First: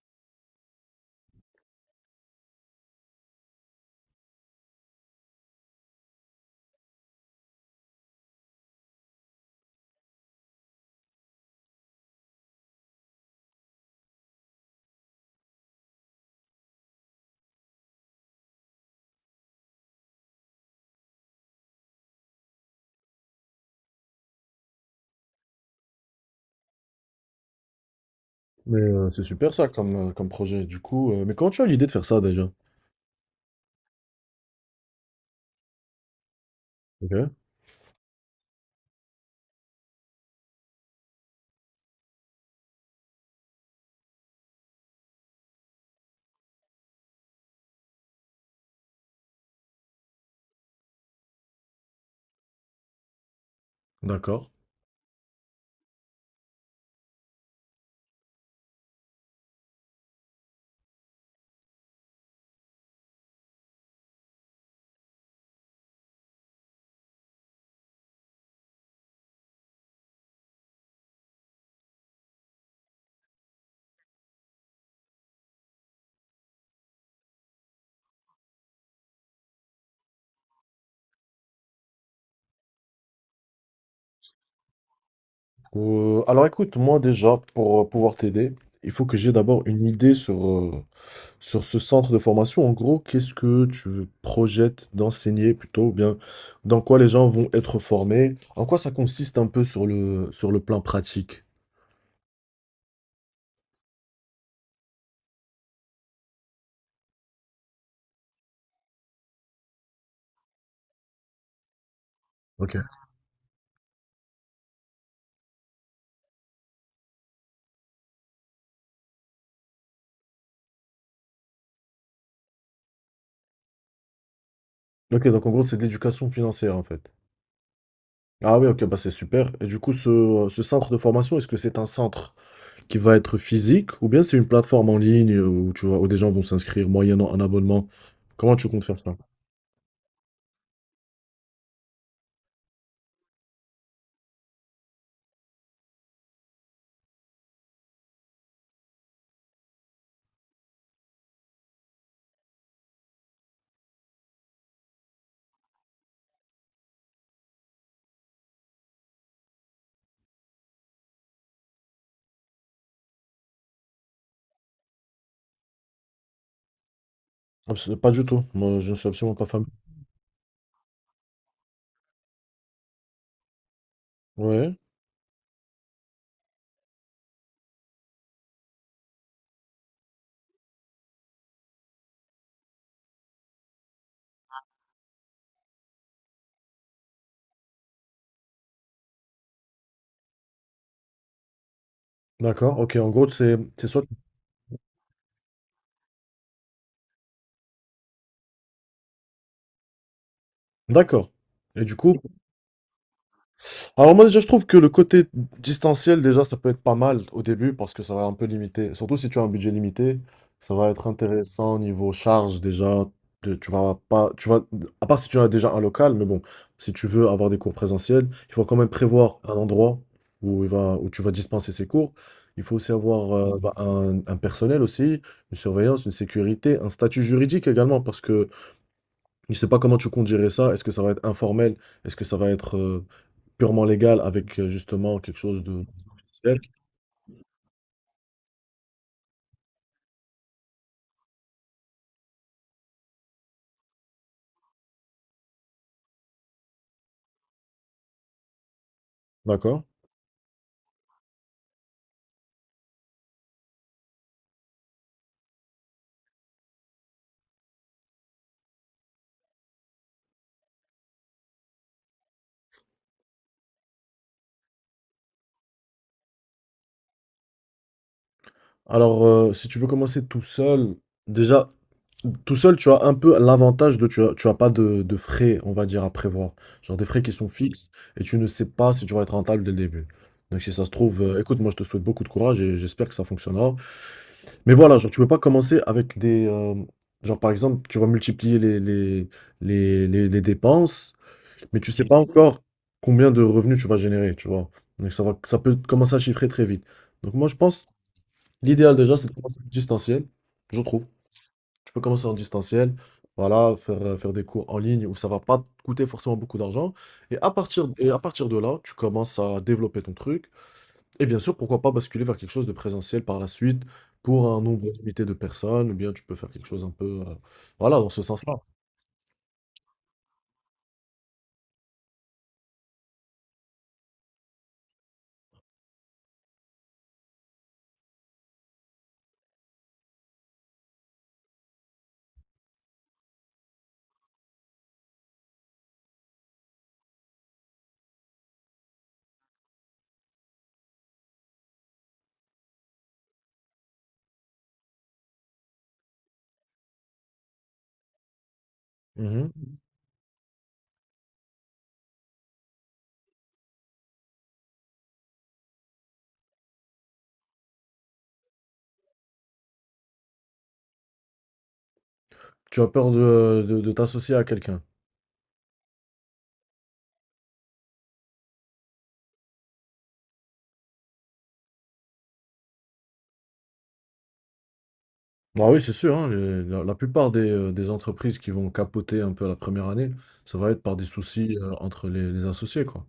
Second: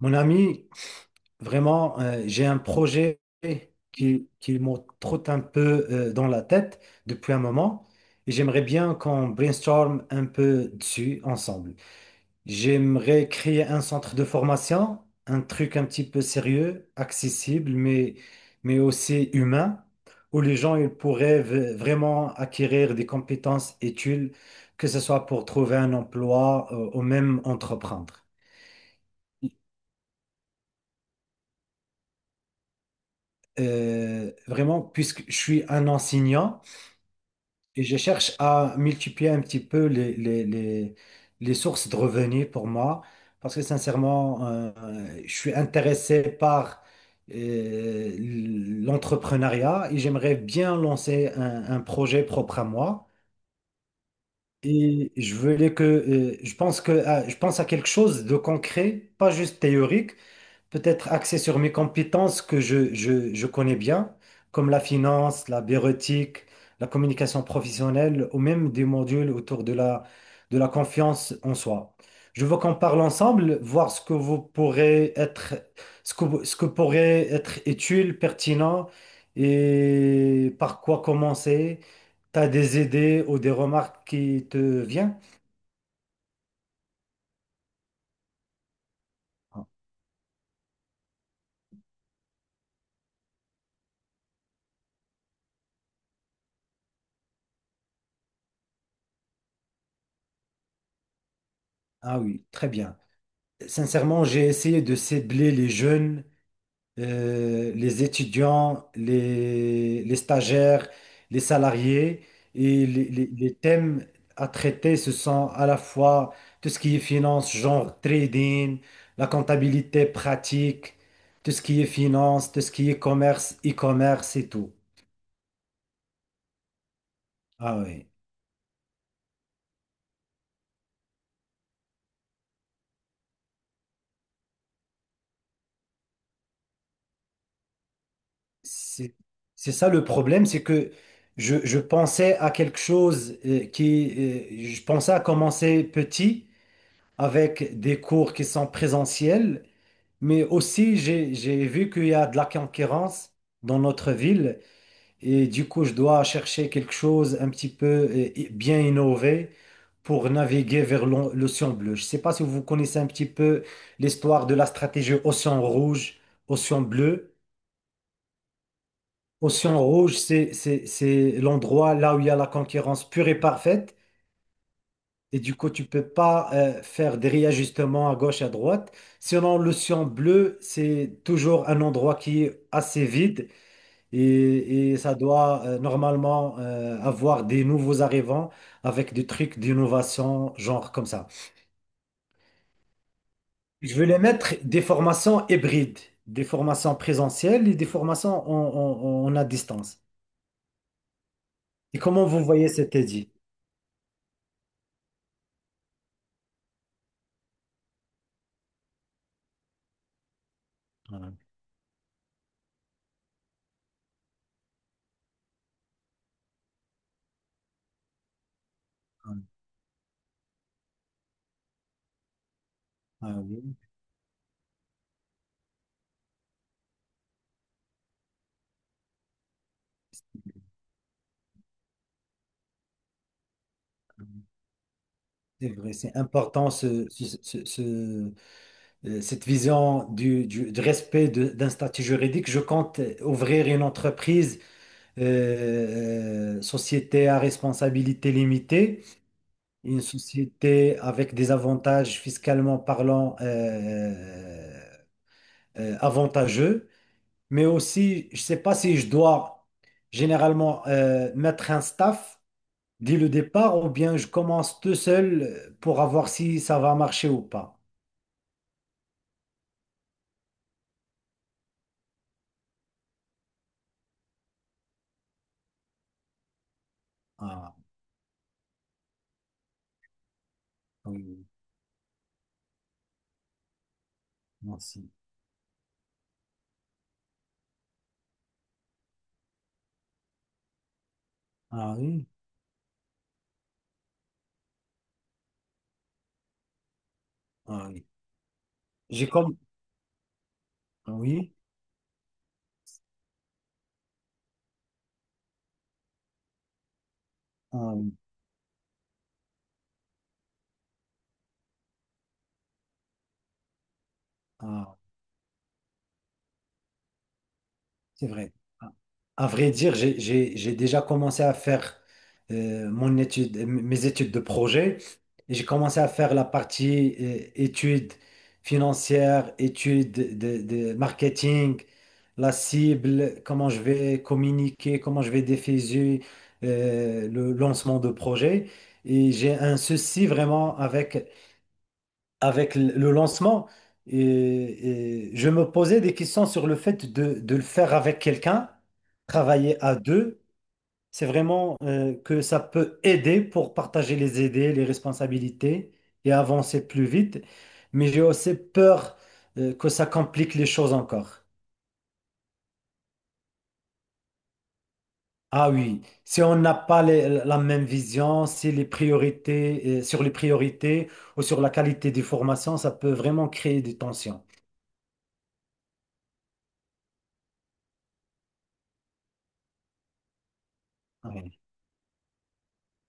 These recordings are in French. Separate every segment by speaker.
Speaker 1: Mon ami, vraiment, j'ai un projet qui me trotte un peu dans la tête depuis un moment et j'aimerais bien qu'on brainstorm un peu dessus ensemble. J'aimerais créer un centre de formation, un truc un petit peu sérieux, accessible, mais aussi humain, où les gens ils pourraient vraiment acquérir des compétences utiles, que ce soit pour trouver un emploi ou même entreprendre.
Speaker 2: Mais c'est super ça comme, comme projet. Du coup, mais comment tu as l'idée de faire ça déjà?
Speaker 1: Vraiment, puisque je suis un enseignant
Speaker 2: Ok,
Speaker 1: et je cherche à multiplier un petit peu les sources de revenus pour moi, parce que sincèrement, je suis intéressé par euh, l'entrepreneuriat et j'aimerais bien lancer un projet propre à moi.
Speaker 2: d'accord.
Speaker 1: Et je voulais que, je pense que, je pense à quelque chose de concret, pas juste théorique, peut-être axé sur mes compétences que je connais bien, comme la finance, la bureautique, la communication professionnelle ou même des modules autour de la confiance en soi. Je veux qu'on parle ensemble, voir ce que vous pourrez être, ce que pourrait être utile, pertinent, et par quoi commencer. Tu as des idées ou des remarques qui te viennent?
Speaker 2: Alors écoute, moi déjà, pour pouvoir t'aider, il faut que j'ai d'abord une idée sur, sur ce centre de formation. En gros, qu'est-ce que tu projettes d'enseigner plutôt, ou bien dans quoi les gens vont être formés, en quoi ça consiste un peu sur le plan pratique.
Speaker 1: Ah oui, très bien. Sincèrement, j'ai essayé de cibler les jeunes, les étudiants, les stagiaires, les salariés.
Speaker 2: Ok.
Speaker 1: Et les thèmes à traiter, ce sont à la fois tout ce qui est finance, genre trading, la comptabilité pratique, tout ce qui est finance, tout ce qui est commerce, e-commerce et tout.
Speaker 2: Ok, donc en gros, c'est de l'éducation financière en fait.
Speaker 1: Ah oui.
Speaker 2: Ah oui, ok, bah c'est super. Et du coup, ce centre de formation, est-ce que c'est un centre qui va être physique, ou bien c'est une plateforme en ligne où, tu vois, où des gens vont s'inscrire moyennant un abonnement? Comment tu comptes faire
Speaker 1: C'est,
Speaker 2: ça?
Speaker 1: c'est ça le problème, c'est que je pensais à quelque chose je pensais à commencer petit avec des cours qui sont présentiels. Mais aussi, j'ai vu qu'il y a de la concurrence dans notre ville et du coup, je dois chercher quelque chose un petit peu bien innové pour naviguer vers l'océan bleu. Je ne sais pas si vous connaissez un petit peu l'histoire de la stratégie océan rouge, océan bleu.
Speaker 2: Abs- pas du tout. Moi, je ne suis absolument pas familier.
Speaker 1: Océan rouge, c'est l'endroit là où il y a la concurrence pure et parfaite.
Speaker 2: Ouais.
Speaker 1: Et du coup, tu peux pas faire des réajustements à gauche à droite. Sinon, l'océan bleu, c'est toujours un endroit qui est assez vide et ça doit normalement avoir des nouveaux arrivants avec des trucs d'innovation, genre comme ça.
Speaker 2: D'accord. Ok. En gros, c'est
Speaker 1: Je
Speaker 2: soit.
Speaker 1: vais les mettre des formations hybrides, des formations présentielles et des formations à distance.
Speaker 2: D'accord. Et du
Speaker 1: Et
Speaker 2: coup,
Speaker 1: comment vous voyez cet édit?
Speaker 2: alors moi déjà je trouve que le côté distanciel déjà ça peut être pas mal au début parce que ça va un peu limiter, surtout si tu as un budget limité, ça va être
Speaker 1: Ah,
Speaker 2: intéressant au niveau charge déjà, de- tu vas pas, tu vas, à part si tu as déjà un local, mais bon, si tu veux avoir des cours présentiels, il faut quand même prévoir
Speaker 1: ah,
Speaker 2: un endroit où il va, où tu vas dispenser ces cours. Il faut aussi avoir
Speaker 1: ah
Speaker 2: bah,
Speaker 1: oui,
Speaker 2: un personnel aussi, une surveillance, une sécurité, un statut juridique également parce que je sais pas comment tu comptes gérer ça, est-ce que ça va être informel, est-ce que ça va être purement légal avec, justement quelque chose
Speaker 1: c'est
Speaker 2: de
Speaker 1: vrai, c'est
Speaker 2: officiel.
Speaker 1: important cette vision du respect d'un statut juridique, je compte ouvrir une entreprise, société à responsabilité limitée,
Speaker 2: D'accord.
Speaker 1: une société avec des avantages fiscalement parlant avantageux, mais aussi, je ne sais pas si je dois généralement mettre un staff dès le départ ou bien je commence tout seul pour avoir si ça va marcher ou pas.
Speaker 2: Alors, si tu veux commencer tout seul, déjà, tout seul, tu as un peu l'avantage de, tu as pas de, de frais, on va dire, à prévoir. Genre des frais qui sont
Speaker 1: Ah,
Speaker 2: fixes et tu ne sais pas si tu vas être rentable dès le début. Donc, si ça se trouve,
Speaker 1: oui,
Speaker 2: écoute, moi, je te souhaite beaucoup de courage et j'espère que ça fonctionnera. Mais voilà, genre,
Speaker 1: merci.
Speaker 2: tu peux pas commencer avec des... genre, par exemple, tu vas multiplier les, les dépenses, mais tu
Speaker 1: Ah
Speaker 2: sais Mhm. pas
Speaker 1: oui.
Speaker 2: encore combien de revenus tu vas générer, tu vois. Donc, ça va, ça peut commencer à chiffrer très vite. Donc, moi, je pense
Speaker 1: Ah oui.
Speaker 2: l'idéal déjà, c'est
Speaker 1: J'ai
Speaker 2: de
Speaker 1: comme,
Speaker 2: commencer en distanciel, je trouve.
Speaker 1: oui,
Speaker 2: Tu peux commencer en distanciel, voilà, faire, faire des cours en ligne où ça va pas te coûter forcément beaucoup d'argent.
Speaker 1: euh,
Speaker 2: Et à partir de là, tu commences à développer ton truc. Et bien sûr, pourquoi pas basculer vers quelque chose de présentiel par la suite pour un
Speaker 1: euh,
Speaker 2: nombre limité de personnes, ou bien tu peux faire quelque chose un peu, voilà, dans ce
Speaker 1: c'est vrai.
Speaker 2: sens-là.
Speaker 1: À vrai dire, j'ai déjà commencé à faire mon étude, mes études de projet. Et j'ai commencé à faire la partie études financières, études de marketing, la cible, comment je vais communiquer, comment je vais diffuser le lancement de projet. Et j'ai un souci vraiment avec avec le lancement, et je me posais des questions sur le fait de le faire avec quelqu'un,
Speaker 2: Mhm.
Speaker 1: travailler à deux. C'est vraiment que ça peut aider pour partager les idées, les responsabilités et avancer plus vite. Mais j'ai aussi peur que ça complique les choses encore.
Speaker 2: Tu as peur de t'associer à quelqu'un.
Speaker 1: Ah oui, si on n'a pas la même vision, si les priorités, sur les priorités ou sur la qualité des formations, ça peut vraiment créer des tensions.
Speaker 2: Ah oui, c'est sûr, hein, les- la plupart des entreprises qui vont capoter un peu à la première année, ça va être par des
Speaker 1: Ah
Speaker 2: soucis
Speaker 1: oui,
Speaker 2: entre les associés, quoi.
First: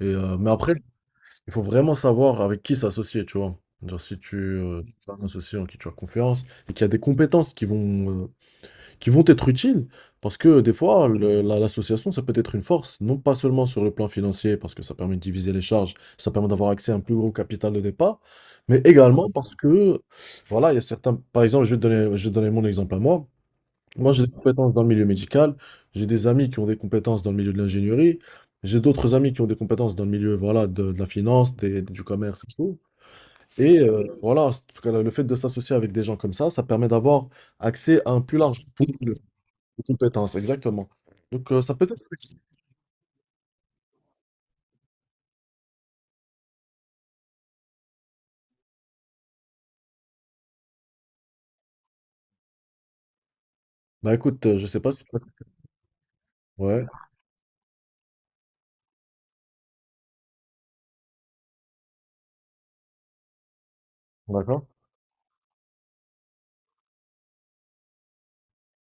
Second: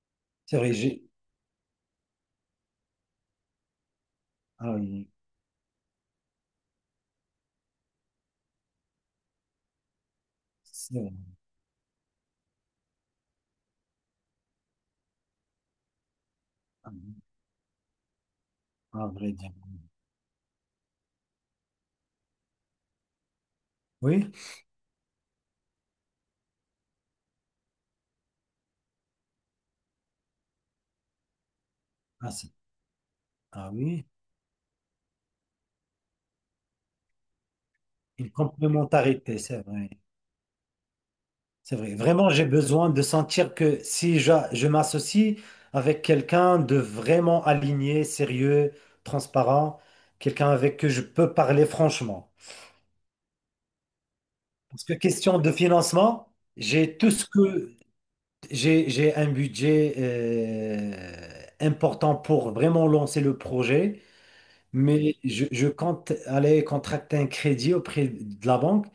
Speaker 2: Et, mais
Speaker 1: c'est
Speaker 2: après,
Speaker 1: vrai, j'ai...
Speaker 2: il faut vraiment savoir avec qui s'associer, tu vois. Genre, si tu,
Speaker 1: Ah oui.
Speaker 2: tu as un associé en qui tu as confiance et qu'il y a des compétences qui vont être utiles, parce que des
Speaker 1: C'est
Speaker 2: fois,
Speaker 1: vrai,
Speaker 2: le- la- l'association, ça peut être une force, non pas seulement sur le plan financier, parce que ça permet de diviser les charges, ça permet d'avoir accès à un plus gros capital de départ, mais
Speaker 1: à
Speaker 2: également
Speaker 1: vrai dire.
Speaker 2: parce que, voilà, il y a certains, par exemple, je vais te donner mon exemple à moi. Moi, j'ai
Speaker 1: Oui,
Speaker 2: des compétences dans le milieu médical, j'ai des amis qui ont des compétences dans le milieu de l'ingénierie, j'ai d'autres amis qui ont des compétences dans le milieu voilà, de la finance, des- du
Speaker 1: ah,
Speaker 2: commerce et
Speaker 1: c'est-
Speaker 2: tout.
Speaker 1: ah
Speaker 2: Et
Speaker 1: oui,
Speaker 2: voilà, en tout cas, le fait de s'associer avec des gens comme ça permet d'avoir accès à un
Speaker 1: une
Speaker 2: plus large pool
Speaker 1: complémentarité, c'est
Speaker 2: de
Speaker 1: vrai.
Speaker 2: compétences, exactement. Donc, ça
Speaker 1: C'est
Speaker 2: peut
Speaker 1: vrai.
Speaker 2: être...
Speaker 1: Vraiment, j'ai besoin de sentir que si je m'associe avec quelqu'un de vraiment aligné, sérieux, transparent, quelqu'un avec qui je peux parler franchement.
Speaker 2: Bah écoute, je sais
Speaker 1: Parce
Speaker 2: pas
Speaker 1: que
Speaker 2: si... tu.
Speaker 1: question de financement,
Speaker 2: Ouais,
Speaker 1: j'ai tout ce que j'ai un budget important pour vraiment lancer le projet.
Speaker 2: d'accord.
Speaker 1: Mais je compte aller contracter un crédit auprès de la banque,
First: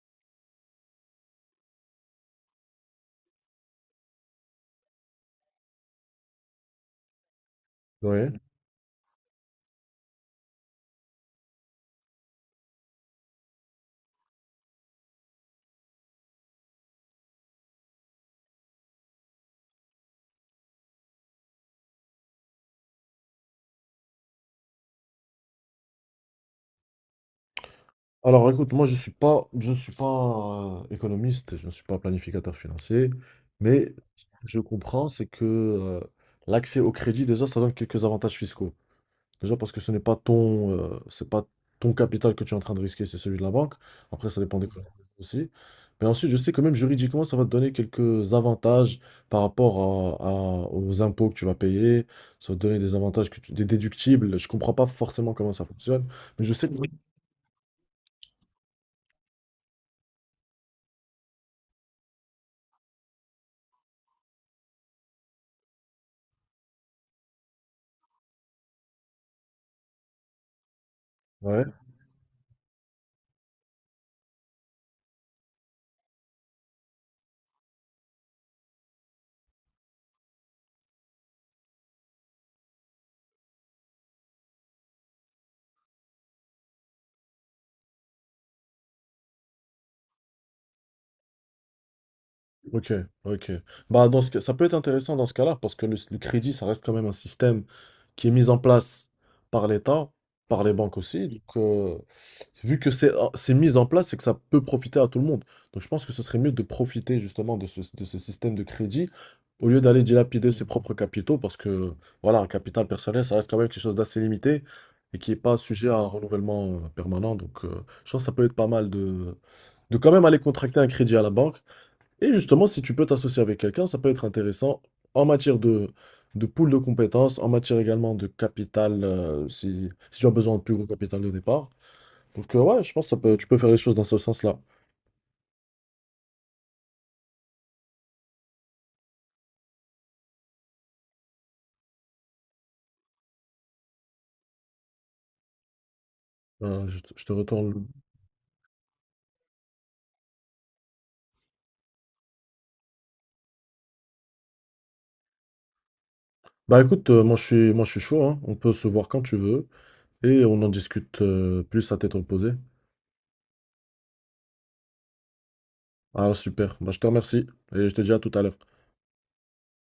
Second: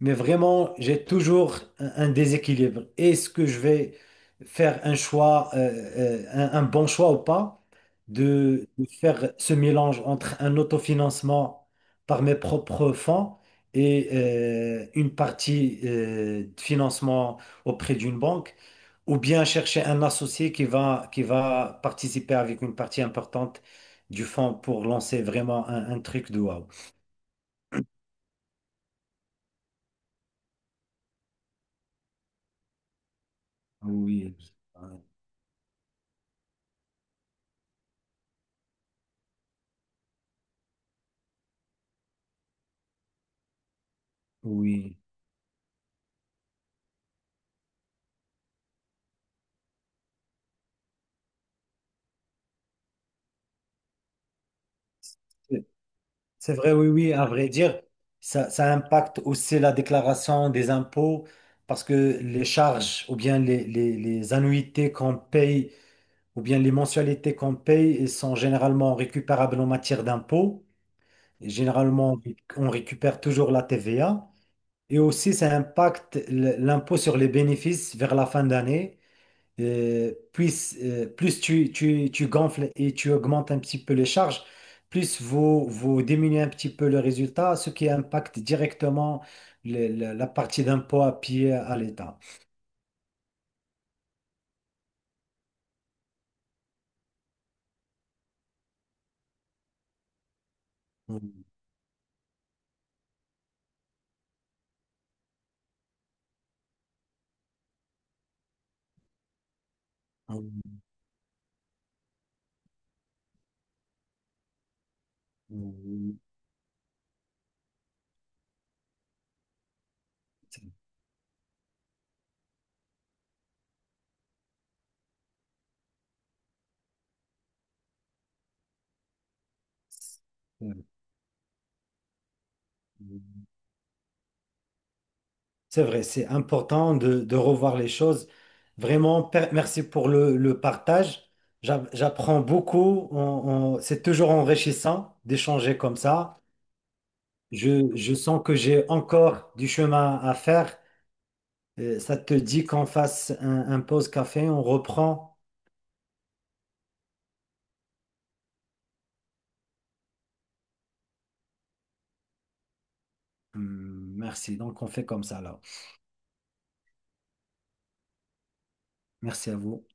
Speaker 1: mais vraiment, j'ai toujours un déséquilibre. Est-ce que je vais faire un choix, un bon choix ou pas,
Speaker 2: Oui.
Speaker 1: de faire ce mélange entre un autofinancement par mes propres fonds et une partie de financement auprès d'une banque? Ou bien chercher un associé qui va participer avec une partie importante du fonds pour lancer vraiment un truc de wow.
Speaker 2: Alors écoute, moi je suis pas, je ne suis pas économiste, je ne suis pas planificateur financier, mais ce
Speaker 1: Oui,
Speaker 2: que je comprends, c'est que l'accès au crédit, déjà, ça donne quelques avantages fiscaux. Déjà parce que ce n'est pas ton, c'est pas ton capital que tu es en train de risquer, c'est celui de la banque. Après, ça dépend des Mhm. clients
Speaker 1: oui.
Speaker 2: aussi. Mais ensuite, je sais que même juridiquement, ça va te donner quelques avantages par rapport aux impôts que tu vas payer. Ça va te donner des avantages que tu- des déductibles. Je comprends pas forcément comment ça fonctionne, mais je
Speaker 1: C'est
Speaker 2: sais
Speaker 1: vrai,
Speaker 2: que...
Speaker 1: oui, oui, à vrai dire, ça impacte aussi la déclaration des impôts parce que les charges ou bien les annuités qu'on paye ou bien les mensualités qu'on paye, elles sont généralement récupérables en matière d'impôts. Et
Speaker 2: Oui.
Speaker 1: généralement, on récupère toujours la TVA. Et aussi, ça impacte l'impôt sur les bénéfices vers la fin d'année. Plus plus tu gonfles et tu augmentes un petit peu les charges, plus vous diminuez un petit peu le résultat, ce qui impacte directement la partie d'impôt à payer à l'État.
Speaker 2: Ok, ok. Bah, dans ce cas- ça peut être intéressant dans ce cas-là, parce que le crédit, ça reste quand même un système qui est mis en place par l'État, par les banques aussi. Donc,
Speaker 1: Mm,
Speaker 2: vu que c'est ah, c'est mis en place, c'est que ça peut profiter à tout le monde. Donc, je pense que ce serait mieux de profiter justement de de ce système de crédit au lieu d'aller dilapider ses
Speaker 1: mm,
Speaker 2: propres capitaux, parce que, voilà, un capital personnel, ça reste quand même quelque chose d'assez limité et qui n'est pas sujet à un renouvellement permanent. Donc, je pense que ça peut être pas mal de quand même aller contracter un crédit à la banque et justement, si tu peux t'associer avec quelqu'un, ça peut être intéressant en matière de pool de compétences, en matière également de capital, si, si tu as besoin de plus
Speaker 1: mm,
Speaker 2: gros capital de départ. Donc, ouais, je pense que ça peut,
Speaker 1: mm.
Speaker 2: tu peux faire les choses dans ce sens-là.
Speaker 1: C'est vrai, c'est important de revoir les choses. Vraiment, merci pour le partage. J'apprends beaucoup. C'est toujours enrichissant d'échanger comme ça.
Speaker 2: Je te retourne. Le-
Speaker 1: Je sens que j'ai encore du chemin à faire. Ça te dit qu'on fasse un pause café, on reprend.
Speaker 2: Bah écoute, moi je suis chaud, hein. On peut se voir quand tu veux et on en discute plus à tête reposée.
Speaker 1: Merci. Donc, on fait comme ça là.
Speaker 2: Alors super, bah, je te remercie et je te dis à tout à l'heure.
Speaker 1: Merci à vous.